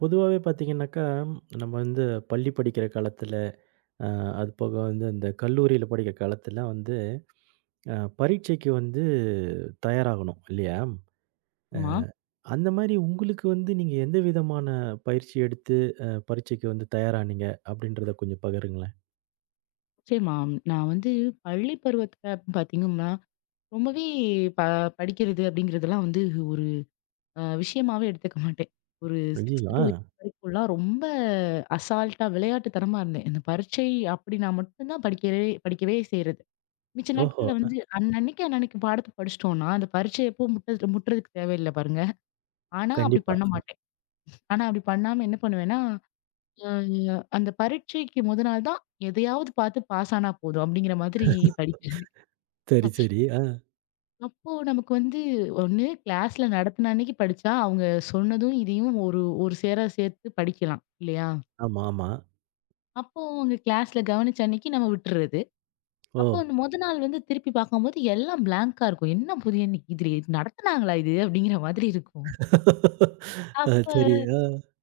பொதுவாவே பார்த்தீங்கன்னாக்கா, நம்ம வந்து பள்ளி படிக்கிற காலத்துல, அ அது போக வந்து இந்த கல்லூரியில படிக்கிற காலத்துல வந்து, அ பரீட்சைக்கு வந்து தயாராகணும் இல்லையா? ஆமா. அந்த மாரி உங்களுக்கு வந்து நீங்க எந்த விதமான பயிற்சி எடுத்து பரீட்சைக்கு வந்து தயாரானீங்க? அப்படின்றத கொஞ்சம் பகிருங்களேன். நிச்சயமா. நான் வந்து பள்ளி பருவத்துல பார்த்தீங்கன்னா, ரொம்பவே ப படிக்கிறது அப்படிங்கிறதெல்லாம் வந்து ஒரு விஷயமாவே எடுத்துக்க மாட்டேன். ஒரு 6த் ஐய்யயோ! டூ ஆ. 8த் வரைக்கும்லாம் ரொம்ப அசால்ட்டா விளையாட்டுத்தனமா இருந்தேன். இந்த பரீட்சை அப்படின்னா மட்டும் தான் படிக்கவே படிக்கவே செய்றது. மிச்ச ஓஹோ! நாட்கள்ல வந்து அன்னன்னைக்கு அன்னன்னைக்கு பாடத்த படிச்சுட்டோம்னா, அந்த பரீட்சை எப்போ முட்ட முட்டுறதுக்கு தேவையில்ல பாருங்க. ஆனா அப்படி கண்டிப்பா. பண்ண மாட்டேன். ஆனா அப்படி பண்ணாம என்ன பண்ணுவேன்னா அ அந்த பரீட்சைக்கு முத நாள் தான் எதையாவது பார்த்து பாஸ் ஆனா போதும் அப்படிங்கிற மாதிரி படிக்கிறது. சரி, சரி. ஆ. அப்போ நமக்கு வந்து ஒண்ணு கிளாஸ்ல நடத்துன அன்னைக்கு படிச்சா, அவங்க சொன்னதும் இதையும் ஒரு ஒரு சேர சேர்த்து படிக்கலாம் இல்லையா? ஆமா, ஆமா. அப்போ அவங்க கிளாஸ்ல கவனிச்ச அன்னைக்கு நம்ம விட்டுறது. ஓ! அப்போ அந்த முத நாள் வந்து திருப்பி பார்க்கும்போது எல்லாம் பிளாங்க்கா இருக்கும். என்ன புது இன்னைக்கு இது நடத்துனாங்களா இது அப்படிங்கிற மாதிரி இருக்கும். அப்ப சரி. ஆ.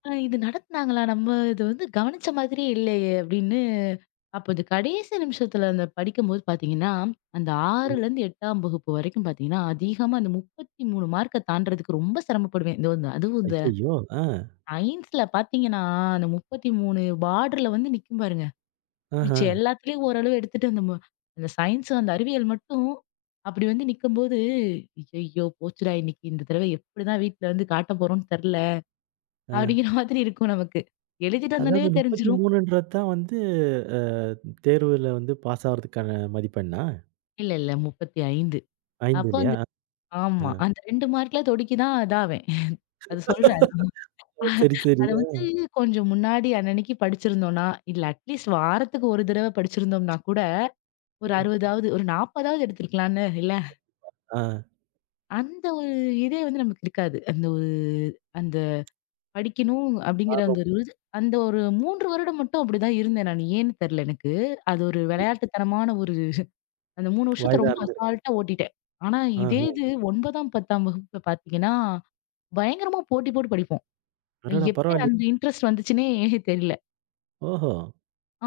இது நடத்துனாங்களா? நம்ம இது வந்து கவனிச்ச மாதிரியே இல்லையே! அப்படின்னு, அப்போ இந்த கடைசி நிமிஷத்துல அந்த படிக்கும்போது பார்த்தீங்கன்னா, அந்த ம். 6லேருந்து 8ஆம் வகுப்பு வரைக்கும் பார்த்தீங்கன்னா, அதிகமா அந்த 33 மார்க்க தாண்டுறதுக்கு ரொம்ப சிரமப்படுவேன். இந்த வந்து அதுவும் இந்த ஐய்யயோ! ஆ. சயின்ஸ்ல பார்த்தீங்கன்னா, அந்த 33 பார்டர்ல வந்து நிக்கும் பாருங்க. ஆஹ. மிச்சம் எல்லாத்துலயும் ஓரளவு எடுத்துட்டு அந்த அந்த சயின்ஸ், அந்த அறிவியல் மட்டும் அப்படி வந்து நிக்கும்போது, ஐயய்யோ! போச்சுடா இன்னைக்கு இந்த தடவை எப்படிதான் வீட்ல வந்து காட்ட போறோம்னு தெர்ல. அப்படிங்கிற மாதிரி இருக்கும் நமக்கு. எழுதிட்டு வந்தோனே அதாவது தெரிஞ்சிரும். 33ன்றது தான் வந்து அ தேர்வுல வந்து பாஸ் ஆவறதுக்கான மதிப்பெண்ணா? இல்ல, 35. 5 அப்போ இல்லையா? அந்த ஆமா. அ. அந்த 2 மார்க்ல தொடுக்கி தான் இதாவேன். அது சொல்றேன். சரி, சரி. அத வந்து கொஞ்சம் முன்னாடி அன்னன்னைக்கு படிச்சிருந்தோம்னா, இல்ல அட்லீஸ்ட் வாரத்துக்கு ஒரு தடவ படிச்சிருந்தோம்னா கூட, ஒரு அ. 60வது, ஒரு 40வது எடுத்திருக்கலாம்ல இல்ல? ஆ. அந்த ஒரு இதே வந்து நமக்கு இருக்காது. அந்த ஒரு அந்த படிக்கணும் அப்படிங்கிற அந்த ஆர்வம் ஒரு அந்த ஒரு 3 வருடம் மட்டும் அப்படிதான் இருந்தேன் நானு. ஏன்னு தெரியல எனக்கு. அது ஒரு விளையாட்டுத்தனமான ஒரு அந்த 3 வருஷத்த வயதா ரொம்ப இருந்திருக்கு. அசால்ட்டா ஓட்டிட்டேன். ஆனா ஆஹ. இதே இது 9ஆம், 10ஆம் வகுப்புல பார்த்தீங்கன்னா, பயங்கரமா போட்டி போட்டு படிப்போம். அடடா! எப்படி பரவாயில்லையே! அந்த இன்ட்ரெஸ்ட் வந்துச்சுன்னே தெரியல. ஓஹோ!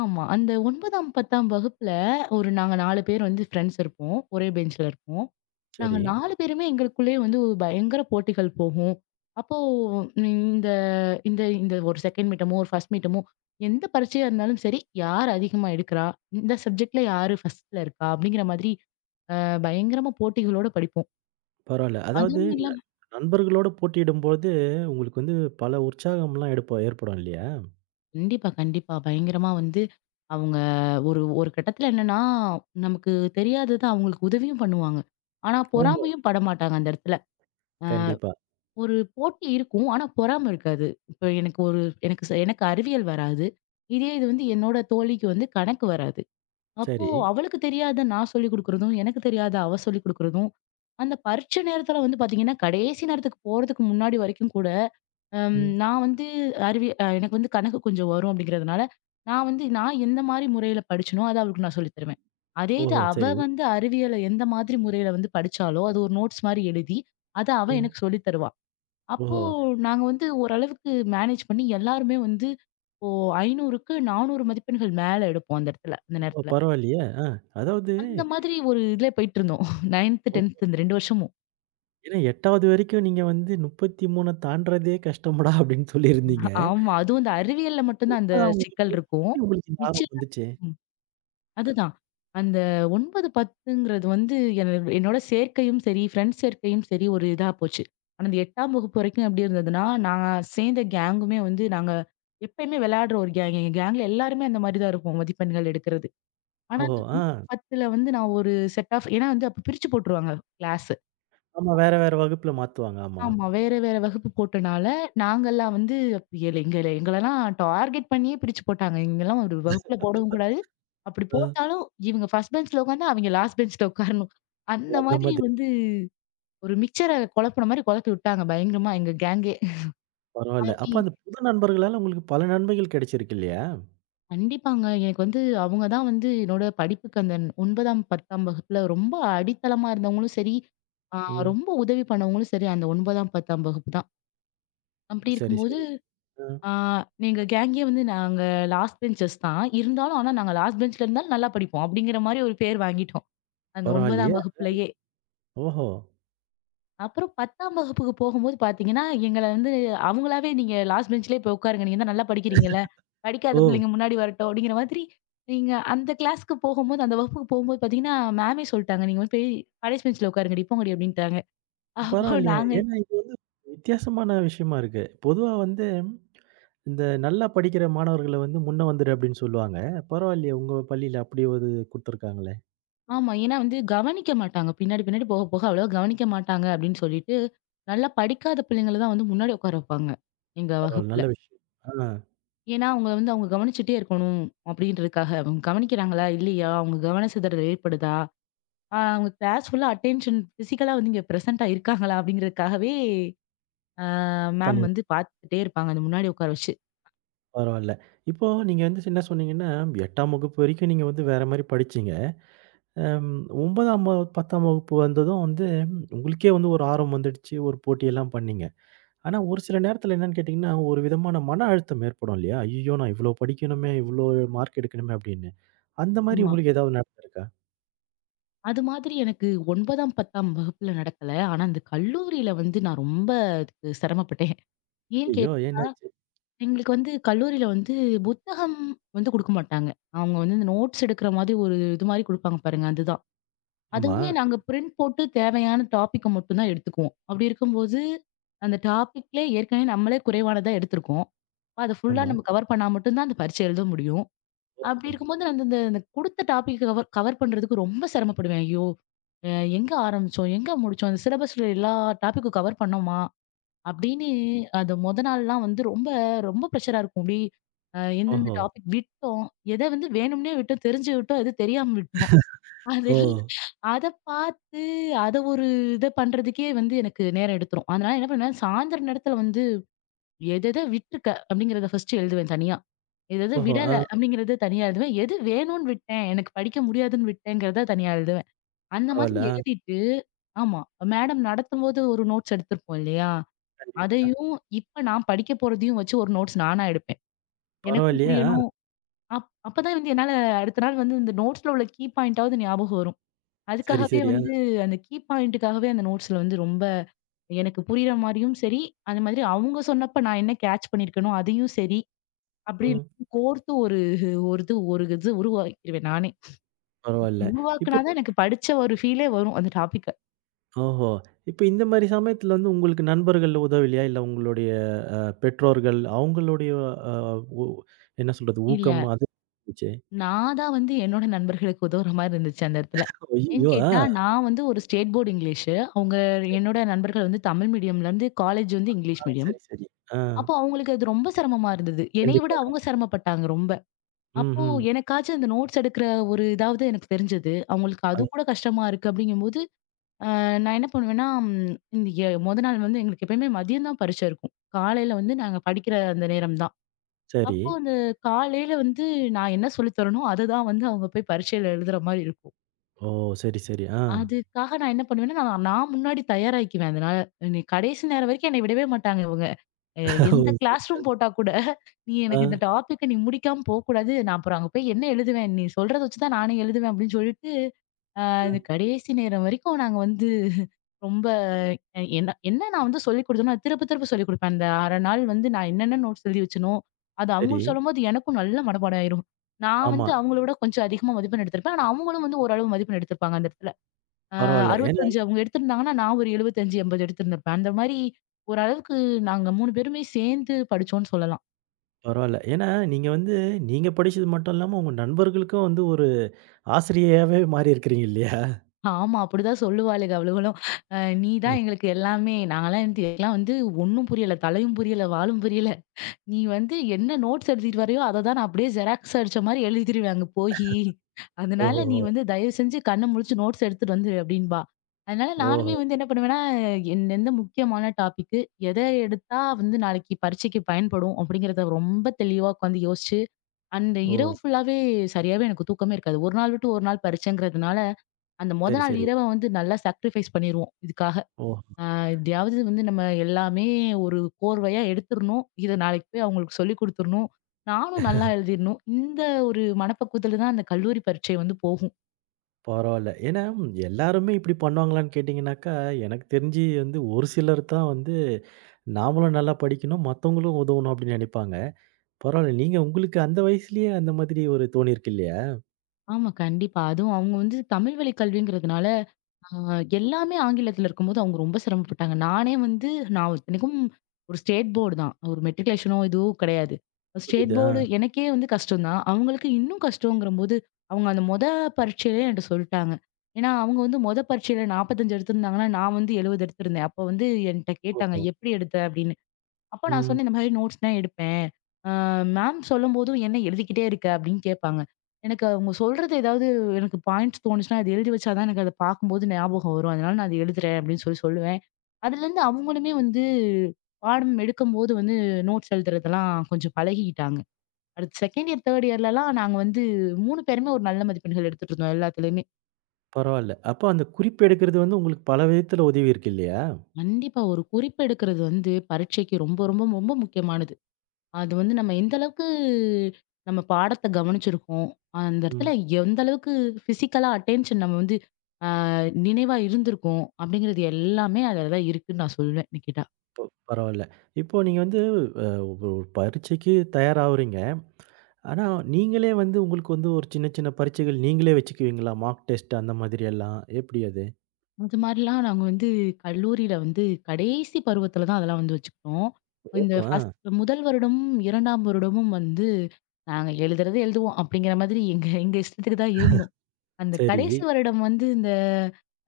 ஆமா. அந்த 9ஆம், 10ஆம் வகுப்புல ஒரு நாங்க 4 பேர் வந்து ஃப்ரெண்ட்ஸ் இருப்போம். ஒரே பெஞ்ச்ல இருப்போம். நாங்க சரி. 4 பேருமே எங்களுக்குள்ளேயே வந்து ஒரு பயங்கர போட்டிகள் போகும். அப்போ உம் இந்த இந்த இந்த ஒரு செகண்ட் மீட்டமோ, ஒரு ஃபர்ஸ்ட் மீட்டமோ எந்த பரீட்சையா இருந்தாலும் சரி, யார் அதிகமா எடுக்கிறா? இந்த சப்ஜெக்ட்ல யாரு ஃபர்ஸ்ட்ல இருக்கா? அப்படிங்கிற மாதிரி பயங்கரமா போட்டிகளோட படிப்போம். பரவால்ல. அதாவது அதுவும் ந இல்லாம நண்பர்களோட போட்டியிடும்போது உங்களுக்கு வந்து பல உற்சாகம்லாம் எடுப்ப ஏற்படும் இல்லையா? கண்டிப்பா, கண்டிப்பா. பயங்கரமா வந்து அவங்க ஒரு ஒரு கட்டத்துல என்னன்னா, நமக்கு தெரியாதத அவங்களுக்கு உதவியும் பண்ணுவாங்க. ஆனா ஓஹோ! பொறாமையும் படமாட்டாங்க அந்த இடத்துல. அ கண்டிப்பா. ஒரு போட்டி இருக்கும். ஆனா பொறாம இருக்காது. இப்ப எனக்கு ஒரு எனக்கு எனக்கு அறிவியல் வராது. இதே இது வந்து என்னோட தோழிக்கு வந்து கணக்கு வராது. அப்போ சரி. அவளுக்கு தெரியாத நான் சொல்லிக் குடுக்குறதும், எனக்கு தெரியாத அவ சொல்லிக் குடுக்குறதும், அந்த பரீட்சை நேரத்துல வந்து பாத்தீங்கன்னா, கடைசி நேரத்துக்கு போறதுக்கு முன்னாடி வரைக்கும் கூட ம். நான் வந்து அறிவி அ எனக்கு வந்து கணக்கு கொஞ்சம் வரும் அப்படிங்கிறதுனால, நான் வந்து நான் எந்த மாரி முறையில படிச்சேனோ, அத அவளுக்கு நான் சொல்லி தருவேன். அதே இது ஓஹோ! அவ சரி. வந்து அறிவியல எந்த மாதிரி முறையில வந்து படிச்சாளோ, அது ஒரு நோட்ஸ் மாரி எழுதி, அத அவ ம். எனக்கு சொல்லி தருவா. அப்போ ஓஹோ! நாங்க வந்து ஓரளவுக்கு மேனேஜ் பண்ணி எல்லாருமே வந்து இப்போ 500க்கு 400 மதிப்பெண்கள் மேல எடுப்போம் அந்த இடத்துல, அந்த ஓ நேரத்துல. பரவாயில்லையே! ஆ. அதாவது அந்த மாதிரி ஒரு இதுல போயிட்டுருந்தோம். 9த், 10த் இந்த 2 வருஷமும். ஏன்னா 8வது வரைக்கும் நீங்க வந்து 33 தாண்டுறதே கஷ்டம்டா அப்படின்னு சொல்லியிருந்தீங்க. ஆமா. அதுவும் இந்த அறிவியல்ல மட்டும் தான் அந்த அப்பதான் உங்களுக்கு சிக்கல் இருக்கும். எப்படி உங்களுக்கு இந்த மிச்ச ஆர்வம் வந்துச்சு? அதுதான். அந்த 9, 10ங்கிறது வந்து என என்னோட சேர்க்கையும் சரி, ஃப்ரெண்ட்ஸ் சேர்க்கையும் சரி ஒரு இதா போச்சு. ஆனா அந்த 8ஆம் வகுப்பு வரைக்கும் எப்படி இருந்ததுன்னா, நான் சேர்ந்த கேங்குமே வந்து நாங்க எப்பயுமே விளையாடுற ஒரு கேங். எங்க கேங்ல எல்லாருமே அந்த மாரி தான் இருப்போம் மதிப்பெண்கள் எடுக்கிறது. ஆனா ஓஹோ! அந்த ஆ 9, 10ல வந்து நான் ஒரு செட் ஆஃப் ஏன்னா வந்து அப்ப பிரிச்சு போட்டுருவாங்க கிளாஸ். ஆமா. வேற வேற வகுப்புல மாத்துவாங்க. ஆமா. ஆமா. வேற, வேற வகுப்பு போட்டனால, நாங்கலாம் வந்து எங்கள எங்களலாம் டார்கெட் பண்ணியே பிரிச்சு போட்டாங்க. இங்கலாம் ஒரு வகுப்புல போடவும் கூடாது. அப்படி ஆ போட்டாலும், இவங்க ஃபர்ஸ்ட் பெஞ்ச்ல உட்கார்ந்தா, அவங்க லாஸ்ட் பெஞ்ச்ல உட்காரணும். அந்த அந்த மாதிரி மாதிரி வந்து ஒரு மிக்சர குழப்புன மாரி குழப்பி விட்டாங்க பயங்கரமா எங்க கேங்கே. பரவால்ல. அப்படி அப்ப அந்த புது நண்பர்களால உங்களுக்கு பல நன்மைகள் கிடைச்சிருக்கு இல்லையா? கண்டிப்பாங்க. எனக்கு வந்து அவங்க தான் வந்து என்னோட படிப்புக்கு அந்த 9ஆம், 10ஆம் வகுப்புல ரொம்ப அடித்தளமா இருந்தவங்களும் சரி, ஆ ம். ரொம்ப உதவி பண்ணவங்களும் சரி, அந்த 9ஆம், 10ஆம் வகுப்பு தான். அப்படி சரி, இருக்கும்போது சரி. ஆ ஆ எங்க கேங்கே வந்து நாங்க லாஸ்ட் பெஞ்சர்ஸ் தான். இருந்தாலும் ஆனா நாங்க லாஸ்ட் பெஞ்ச்ல இருந்தாலும் நல்லா படிப்போம். அப்படிங்கிற மாரி ஒரு பேர் வாங்கிட்டோம். அந்த பரவாயில்லையே! 9ஆம் வகுப்புலயே. ஓஹோ! அப்புறம் 10ஆம் வகுப்புக்கு போகும்போது பார்த்தீங்கன்னா, எங்கள வந்து அவங்களாவே நீங்க லாஸ்ட் பெஞ்ச்லயே போய் உட்காருங்க. நீங்க தான் நல்லா படிக்கிறீங்கல்ல. படிக்காத ஓ! பிள்ளைங்க முன்னாடி வரட்டும் அப்படிங்கிற மாதிரி, நீங்க அந்த கிளாஸ்க்கு போகும்போது, அந்த வகுப்புக்கு போகும்போது பார்த்தீங்கன்னா, மேமே சொல்ட்டாங்க. நீங்க வந்து போய் கடைசி பெஞ்ச்ல உட்காருங்கடி, போங்கடி அப்படின்ட்டாங்க. அப்போ பரவாயில்லையே! நாங்க ஏன்னா இது வந்து வித்தியாசமான விஷயமா இருக்கு. பொதுவா வந்து இந்த நல்லா படிக்கிற மாணவர்கள வந்து முன்ன வந்துரு அப்படின்னு சொல்லுவாங்க. பரவாயில்லையே உங்க பள்ளியில அப்படி ஒரு குடுத்துருக்காங்களே! ஆமா. ஏன்னா வந்து கவனிக்க மாட்டாங்க. பின்னாடி, பின்னாடி போக, போக அவ்வளவா கவனிக்க மாட்டாங்க அப்படின்னு சொல்லிட்டு, நல்லா படிக்காத பிள்ளைங்கள தான் வந்து முன்னாடி உட்கார வைப்பாங்க, எங்க பரவால்ல. வகுப்புல. நல்ல விஷயம். ஆ ஏன்னா, அவங்கள வந்து அவங்க கவனிச்சுட்டே இருக்கணும் அப்படின்றதுக்காக. அவங்க கவனிக்கிறாங்களா? இல்லையா? அவங்க கவன சிதறல் ஏற்படுதா? அவங்க கிளாஸ் ஃபுல்லா அட்டென்ஷன் பிசிக்கலா வந்து இங்க பிரசென்ட்டா இருக்காங்களா? அப்படிங்கிறதுக்காகவே ஆ மேம் பண்ணி வந்து பார்த்துட்டே இருப்பாங்க, அந்த முன்னாடி உட்கார வச்சு. பரவால்ல. இப்போ நீங்க வந்து என்ன சொன்னீங்கன்னா, 8ஆம் வகுப்பு வரைக்கும் நீங்க வந்து வேற மாரி படிச்சீங்க. அம் 9ஆம், 10ஆம் வகுப்பு வந்ததும் வந்து உங்களுக்கே வந்து ஒரு ஆர்வம் வந்துடுச்சு. ஒரு போட்டியெல்லாம் பண்ணீங்க. ஆனா ஒரு சில நேரத்தில என்னன்னு கேட்டீங்கன்னா, ஒரு விதமான மன அழுத்தம் ஏற்படும் இல்லையா? ஐய்யயோ! நான் இவ்ளோ படிக்கணுமே, இவ்ளோ மார்க் எடுக்கணுமே அப்படின்னு. அந்த மாரி ஆமா. உங்களுக்கு ஏதாவது நடந்திருக்கா? அது மாதிரி எனக்கு 9ஆம், 10ஆம் வகுப்புல நடக்கல. ஆனா, அந்த கல்லூரியில வந்து நான் ரொம்ப அதுக்கு சிரமப்பட்டேன். ஏன்னு ஐய்யயோ! என்னாச்சு? எங்களுக்கு வந்து கல்லூரியில வந்து புத்தகம் வந்து குடுக்க மாட்டாங்க. அவங்க வந்து இந்த நோட்ஸ் எடுக்கிற மாதிரி ஒரு இது மாரி குடுப்பாங்க பாருங்க, அதுதான். ஆமா, அதுவுமே நாங்க பிரிண்ட் போட்டு தேவையான டாபிக்க மட்டும் தான் எடுத்துக்குவோம். அப்படி இருக்கும்போது, அந்த டாபிக்லே ஏற்கனவே நம்மளே குறைவானதா எடுத்திருக்கோம். அத ஃபுல்லா ஆமா. நம்ம கவர் பண்ணா மட்டும் தான் அந்த பரீட்சை எழுத முடியும். அப்படி ஓஹோ! இருக்கும்போது அந்த அந்த அந்த குடுத்த டாபிக் கவர் கவர் பண்றதுக்கு ரொம்ப சிரமப்படுவேன். ஐயோ! அ எங்க ஆரம்பிச்சோம்? எங்க முடிச்சோம்? அந்த சிலபஸ்ல எல்லா டாபிக்கும் கவர் பண்ணோமா? அப்படின்னு அது மொத நாள்லாம் வந்து ரொம்ப, ரொம்ப ப்ரெஷரா இருக்கும். அப்படி எந்தெந்த ஓஹோ! டாபிக் விட்டோம், எத வந்து வேணும்னே விட்டோம், தெரிஞ்சு விட்டோம், எது தெரியாம விட்டோம். அது ஓ! அத பார்த்து அத ஒரு இத பண்றதுக்கே வந்து எனக்கு நேரம் எடுத்துரும். அதனால என்ன பண்ணுவேன், சாயந்தர நேரத்துல வந்து எத எத விட்டுருக்க அப்படிங்கிறத ஃபர்ஸ்ட் எழுதுவேன் தனியா. எத எத ஓஹோ! ஆ விடல அப்படிங்கிறத தனியா எழுதுவேன். எது வேணும்னு விட்டேன், எனக்கு படிக்க முடியாதுன்னு விட்டேங்கிறத தனியா எழுதுவேன். அந்த பரவால்ல. மாதிரி ஆ எழுதிட்டு ஆமா மேடம் நடத்தும்போது ஒரு நோட்ஸ் எடுத்திருப்போம் இல்லையா? அதையும் இப்ப நான் படிக்க போறதையும் வச்சு ஒரு நோட்ஸ் நானா எடுப்பேன். எனக்கும் பரவாயில்லையே! ஆ. புரியணும். அப்பதான் வந்து என்னால அடுத்த நாள் வந்து இந்த நோட்ஸ்ல உள்ள கீ பாயிண்டாவது ஞாபகம் வரும். சரி, அதுக்காகவே சரி. ஆ. வந்து அந்த கீ பாயிண்ட்டுக்காகவே அந்த நோட்ஸ்ல வந்து ரொம்ப எனக்கு புரியிற மாரியும் சரி, அந்த மாதிரி அவங்க சொன்னப்ப நான் என்ன கேட்ச் பண்ணியிருக்கேனோ அதையும் சரி, அப்படி ம். கோர்த்து ஒரு ஒரு இது ஒரு இது உருவாக்கிருவேன் நானே. பரவால்ல. இப்போ உருவாக்குனா தான் எனக்கு படிச்ச ஒரு ஃபீலே வரும் அந்த டாபிக்க. ஓஹோ! இப்போ இந்த மாரி சமயத்துல வந்து உங்களுக்கு நண்பர்கள் உதவலையா? இல்ல உங்களுடைய பெற்றோர்கள் அவங்களுடைய அ உ என்ன சொல்றது? ஊக்கம் இல்ல. அது இருந்துச்சு. நான் தான் வந்து என்னோட நண்பர்களுக்கு உதவுற மாரி இருந்துச்சு அந்த இடத்துல. ஏன்னு ஐய்யயோ! ஆ கேட்டா, நான் வந்து ஒரு ஸ்டேட் போர்டு இங்கிலீஷு. அவங்க சரி, என்னோட நண்பர்கள் வந்து தமிழ் மீடியம்லேருந்து காலேஜ் வந்து இங்கிலீஷ் ஆ மீடியம். சரி, சரி. ஆ அப்போ அவங்களுக்கு அது ரொம்ப சிரமமா இருந்தது. என்னைய விட கண்டிப்பா, அவங்க கண்டிப்பா. சிரமப்பட்டாங்க ரொம்ப. ம், அப்போ ம். எனக்காச்சும் இந்த நோட்ஸ் எடுக்கிற ஒரு இதாவது எனக்கு தெரிஞ்சது. அவங்களுக்கு அ அது கூட கஷ்டமா இருக்கு அப்படிங்கும்போது, நான் என்ன பண்ணுவேன்னா, இந்த மொத நாள் வந்து எங்களுக்கு எப்பயுமே மதியம் தான் பரீட்சை இருக்கும். காலையில வந்து நாங்க படிக்கிற அந்த நேரம் தான். சரி. அப்போ அந்த காலையில வந்து நான் என்ன சொல்லி தரேனோ, அததான் வந்து அவங்க போய் பரீட்சையில எழுதுற மாரி இருக்கும். ஓ! சரி, சரி. ஆ. அதுக்காக நான் என்ன பண்ணுவேன்னா, நான் நான் முன்னாடி தயாராகிக்குவேன். அதனால நீ கடைசி நேரம் வரைக்கும் என்னை விடவே மாட்டாங்க இவங்க. அ ஓ! எந்த கிளாஸ் சரி. ரூம் போட்டா கூட, "நீ ஆ, எனக்கு இந்த டாபிக்க நீ முடிக்காம போக்கூடாது. நான் அப்புறம் அங்க போய் என்ன எழுதுவேன்? நீ சொல்றத வச்சு தான் நானே எழுதுவேன்." அப்படின்னு சொல்லிட்டு, அ ஆ. இந்த கடைசி நேரம் வரைக்கும் நாங்க வந்து ரொம்ப என்ன என்ன நான் வந்து சொல்லிக் கொடுத்தேனோ, அது திருப்ப திருப்ப சொல்லிக் குடுப்பேன். அந்த 1/2 நாள் வந்து நான் என்னென்ன நோட்ஸ் எழுதி வச்சேனோ, அது சரி. அவங்களுக்கு சொல்லும்போது எனக்கும் நல்ல மனப்பாடம் ஆயிரும். நான் ஆமா. வந்து அவங்கள விட கொஞ்சம் அதிகமா மதிப்பெண் எடுத்திருப்பேன். ஆனா, அவங்களும் வந்து ஓரளவு மதிப்பெண் எடுத்திருப்பாங்க அந்த இடத்துல. அ பரவால்ல. ஏன்னா 65 அவங்க எடுத்திருந்தாங்கன்னா, நான் ஒரு 75, 80 எடுத்திருந்திருப்பேன். அந்த மாரி ஓரளவுக்கு நாங்க 3 பேருமே சேர்ந்து படிச்சோம்ன்னு சொல்லலாம். பரவால்ல. ஏன்னா நீங்க வந்து நீங்க படிச்சது மட்டும் இல்லாம உங்க நண்பர்களுக்கும் வந்து ஒரு ஆசிரியையாவே மாறியிருக்கிறீங்க இல்லையா? ஆமா, அப்படிதான் சொல்லுவாளுக அவளுகளும். நீ தான் எங்களுக்கு எல்லாமே. நாங்கலாம் வந்து எங்களுக்கெல்லாம் வந்து ஒண்ணும் புரியல. தலையும் புரியல, வாலும் புரியல." நீ வந்து என்ன நோட்ஸ் எழுதிட்டு வரையோ, அத தான் நான் அப்படியே ஜெராக்ஸ் அடிச்ச மாரி எழுதிருவேன் அங்க போயி. அதனால நீ ஓஹோஹோ! வந்து தயவு செஞ்சு கண்ண முழிச்சு நோட்ஸ் எடுத்துட்டு வந்துரு அப்படின்பா. அதனால நானுமே ஓஹோ! வந்து என்ன பண்ணுவேன்னா, எந்த முக்கியமான டாபிக்கு, எத எடுத்தா வந்து நாளைக்கு பரீட்சைக்கு பயன்படும் அப்படிங்கிறத ரொம்ப தெளிவா உட்காந்து யோசிச்சு, அந்த ஓ! இரவு ஃபுல்லாவே சரியாவே எனக்கு தூக்கமே இருக்காது. ஒரு நாள் விட்டு ஒரு நாள் பரீட்சைங்கிறதுனால, அந்த மொத சரி, நாள் சரி. இரவ வந்து நல்லா சாக்ரிஃபைஸ் பண்ணிருவோம் இதுக்காக. ஓ! ஆ எப்படியாவது வந்து நம்ம எல்லாமே ஒரு கோர்வையா எடுத்துறணும். இத நாளைக்கு போய் அவங்களுக்கு சொல்லிக் குடுத்துறணும். நானும் நல்லா எழுதிறணும். இந்த ஒரு மனப்பக்குவத்துல தான் அந்த கல்லூரி பரீட்சை வந்து போகும். பரவால்ல. ஏன்னா, எல்லாருமே இப்படி பண்ணுவாங்களான்னு கேட்டீங்கன்னாக்கா, எனக்கு தெரிஞ்சு வந்து ஒரு சிலர் தான் வந்து, நாமளும் நல்லா படிக்கணும், மத்தவங்களும் உதவணும் அப்படின்னு நெனைப்பாங்க. பரவால்ல, நீங்க உங்களுக்கு அந்த வயசுலயே அந்த மாதிரி ஒரு தோணியிருக்கு இல்லையா? ஆமா, கண்டிப்பா. அதுவும் அவங்க வந்து தமிழ் வழி கல்விங்கிறதுனால, ஆ எல்லாமே ஆங்கிலத்துல இருக்கும்போது அவங்க ரொம்ப சிரமப்பட்டாங்க. நானே வந்து நான் இத்தனைக்கும் ஒரு ஸ்டேட் போர்டு தான். ஒரு மெட்ரிகுலேஷனோ இதுவோ கிடையாது. ஸ்டேட் புரியுது. ஆ. போர்டு எனக்கே வந்து கஷ்டம் தான். அவங்களுக்கு இன்னும் கஷ்டங்கிறபோது, அவங்க அந்த மொத பரீட்சையிலே என்ட்ட சொல்ட்டாங்க. ஏன்னா, அவங்க வந்து மொத பரீட்சையில 45 எடுத்திருந்தாங்கன்னா, நான் வந்து 70 எடுத்திருந்தேன். அப்போ வந்து என்ட்ட கேட்டாங்க, ஓஹோ! "எப்படி எடுத்த?" அப்படின்னு. அப்ப நான் ம். சொன்னேன், இந்த மாதிரி நோட்ஸ்லாம் எடுப்பேன். அ மேம் சொல்லும்போதும் என்ன எழுதிக்கிட்டே இருக்க? அப்படின்னு கேட்பாங்க. எனக்கு அவங்க சொல்றது ஏதாவது எனக்கு பாயிண்ட்ஸ் தோணுச்சுன்னா, அது எழுதி வச்சா தான் எனக்கு அத பார்க்கும்போது ஞாபகம் வரும். அதனால நான் அத எழுதுறேன் அப்படின்னு சொல்லி சொல்லுவேன். அதுலேருந்து அவங்களுமே வந்து பாடம் எடுக்கும்போது வந்து நோட்ஸ் எழுதுறதெல்லாம் கொஞ்சம் பழகிக்கிட்டாங்க. அடுத்து 2ண்ட் இயர், 3ர்ட் இயர்லலாம் நாங்க வந்து 3 பேருமே ஒரு நல்ல மதிப்பெண்கள் எடுத்துட்டு இருந்தோம் எல்லாத்துலயுமே. பரவால்ல. அப்போ அந்த குறிப்பு எடுக்கிறது வந்து உங்களுக்கு பல விதத்துல உதவியிருக்கு இல்லையா? கண்டிப்பா ஒரு குறிப்பு எடுக்கிறது வந்து பரீட்சைக்கு ரொம்ப ரொம்ப ரொம்ப முக்கியமானது. அது வந்து நம்ம எந்த அளவுக்கு நம்ம பாடத்த கவனிச்சிருக்கோம். அந்த ம். இடத்துல எந்த அளவுக்கு பிசிக்கலா அட்டென்ஷன் நம்ம வந்து அ நினைவா இருந்திருக்கோம். அப்படிங்கிறது எல்லாமே அதுல தான் இருக்குன்னு நான் சொல்வேன் என்ன கேட்டா. பரவால்ல. இப்போ நீங்க வந்து அ ஒரு பரீட்சைக்கு தயாராவுறீங்க. ஆனா, நீங்களே வந்து உங்களுக்கு வந்து ஒரு சின்ன, சின்ன பரீட்சைகள் நீங்களே வச்சுக்குவீங்களா? மார்க் டெஸ்ட் அந்த மாதிரி எல்லாம். எப்படி அது? அது மாரிலாம் நாங்க வந்து கல்லூரியில வந்து கடைசி பருவத்துல தான் அதெல்லாம் வந்து வச்சுக்கிட்டோம். ஓஹோ! இந்த ஆ. ஃபர்ஸ்ட் முதல் வருடமும், 2ஆம் வருடமும் வந்து நாங்க எழுதுறது எழுதுவோம். அப்படிங்கிற மாதிரி எங்க எங்க இஷ்டத்துக்கு தான் இருந்தோம். அந்த சரி. கடைசி வருடம் வந்து இந்த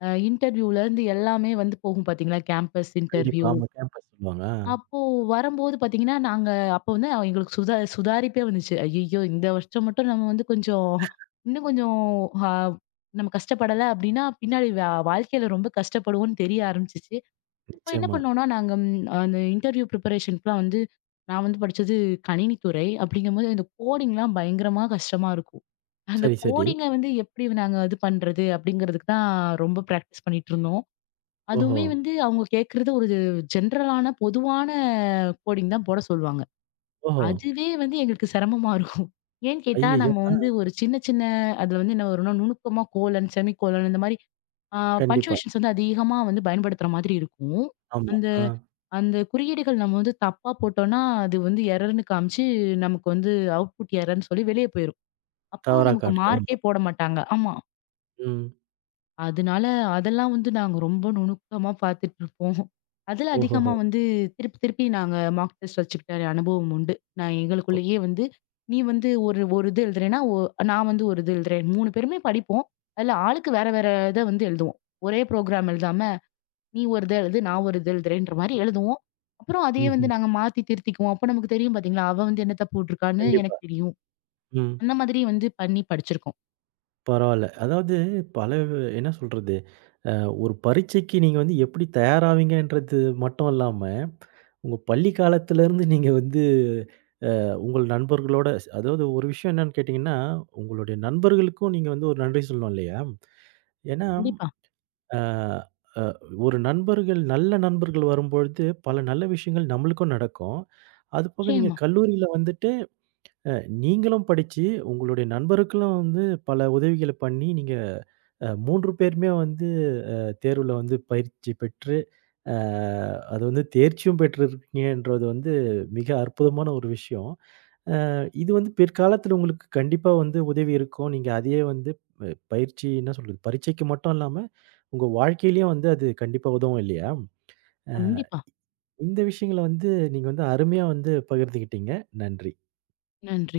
இன்டர்வியூல இருந்து எல்லாமே வந்து போகும் பார்த்தீங்களா? கேம்பஸ் கண்டிப்பா. இன்டர்வியூ. ஆமா. கேம்பஸ் சொல்லுவாங்க. ஆ. அப்போ வரும்போது பாத்தீங்கன்னா, நாங்க அப்போ வந்து எங்களுக்கு சுதாரிப்பே வந்துச்சு. ஐய்யய்யோ! இந்த வருஷம் மட்டும் நம்ம வந்து கொஞ்சம் இன்னும் கொஞ்சம் அ நம்ம கஷ்டப்படல அப்டின்னா, பின்னாடி வாழ்க்கையில ரொம்ப கஷ்டப்படுவோம்னு தெரிய ஆரம்பிச்சுச்சு. அப்போ என்ன நிச்சயமா. பண்ணோம்னா, நாங்க அந்த இன்டர்வியூ ப்ரிப்பரேஷன்க்குலாம் வந்து நான் வந்து படிச்சது கணினித்துறை. அப்படிங்கும்போது இந்த கோடிங்லாம் பயங்கரமா கஷ்டமா இருக்கும். அந்த சரி, சரி. கோடிங்க வந்து எப்படி நாங்க இது பண்றது? அப்படிங்கிறதுக்கு தான் ரொம்ப பிராக்டிஸ் பண்ணிட்டு இருந்தோம். ஓஹோ! அதுவுமே வந்து அவங்க கேட்கறது ஒரு ஜென்ரலான பொதுவான கோடிங் தான் போட சொல்லுவாங்க. ஓஹோ! அதுவே வந்து எங்களுக்கு சிரமமா இருக்கும். ஏன்னு கேட்டா, ஐயய்யோ! நம்ம வந்து ஒரு சின்ன சின்ன அதுல வந்து என்ன வரும்னா, நுணுக்கமா கோலன், செமிகோலன் இந்த மாரி ஆ கண்டிப்பா. பங்க்சுவேஷன்ஸ் வந்து அதிகமா வந்து பயன்படுத்துற மாதிரி இருக்கும். ஆமா. அந்த ஆ. அந்த குறியீடுகள் நம்ம வந்து தப்பா போட்டோம்னா, அது வந்து எரர்ன்னு காமிச்சு நமக்கு வந்து அவுட்புட் எரர்ன்னு சொல்லி வெளிய போயிரும். அப்போ தவறா நமக்கு காட்டுக்கு. மார்க்கே ஆமா. போட மாட்டாங்க. ஆமா. ம். அதனால அதெல்லாம் வந்து நாங்க ரொம்ப நுணுக்கமா பார்த்துட்டு இருப்போம். அதில ஓஹோஹோ! அதிகமா வந்து திருப்பி திருப்பி நாங்க மார்க் டெஸ்ட் வச்சுக்கிட்ட அனுபவம் உண்டு. நான் ஒ எங்களுக்குள்ளேயே வந்து, நீ வந்து ஒரு ஒரு இது எழுதுறேன்னா, நான் வந்து ஒரு இது எழுதுறேன். 3 பேருமே படிப்போம். அதில ஆளுக்கு வேற வேற இத வந்து எழுதுவோம். ஒரே புரோகிராம் எழுதாம, நீ ஒரு இத எழுது, நான் ஒரு இது எழுதுறேன்ற மாரி எழுதுவோம். அப்புறம் அதையே வந்து ம்ஹ்ம். நாங்க மாத்தி திருத்திக்குவோம். அப்ப நமக்கு தெரியும் பார்த்தீங்களா, அவ வந்து என்ன தப்பு விட்டுருக்கான்னு கண்டிப்பா. எனக்கு தெரியும். ம். அந்த மாதிரி வந்து பண்ணி படிச்சிருக்கோம். பரவால்ல. அதாவது பல என்ன சொல்றது? அ ஒரு பரீட்சைக்கு நீங்க வந்து எப்படி தயாராவீங்கன்றது மட்டும் இல்லாம, உங்க பள்ளி காலத்திலருந்து நீங்க வந்து உங்கள் நண்பர்களோட அதாவது ஒரு விஷயம் என்னன்னு கேட்டீங்கன்னா, உங்களுடைய நண்பர்களுக்கும் நீங்க வந்து ஒரு நன்றி சொல்லணும் இல்லையா? ஏன்னா, ம். கண்டிப்பா. அ அ ஒரு நண்பர்கள் நல்ல நண்பர்கள் வரும்பொழுது, பல நல்ல விஷயங்கள் நம்மளுக்கும் நடக்கும். அதுபோக நீங்க நிச்சயமா. கல்லூரியில வந்துட்டு, அ நீங்களும் படிச்சு, உங்களுடைய நண்பருக்களும் வந்து பல உதவிகள பண்ணி, நீங்க 3 பேருமே வந்து தேர்வுல வந்து பயிற்சி பெற்று, அ அது வந்து தேர்ச்சியும் பெற்றிருக்கீங்கன்றது வந்து மிக அற்புதமான ஒரு விஷயம். அ இது வந்து பிற்காலத்துல உங்களுக்கு கண்டிப்பா வந்து உதவி இருக்கும். நீங்க அதையே வந்து பயிற்சி என்ன சொல்றது? பரீட்சைக்கு மட்டும் இல்லாம, உங்க வாழ்க்கையிலயும் வந்து அது கண்டிப்பா உதவும் இல்லையா? அ கண்டிப்பா. இந்த விஷயங்கள வந்து நீங்க வந்து அருமையா வந்து பகிர்ந்துக்கிட்டீங்க. நன்றி. நன்றி.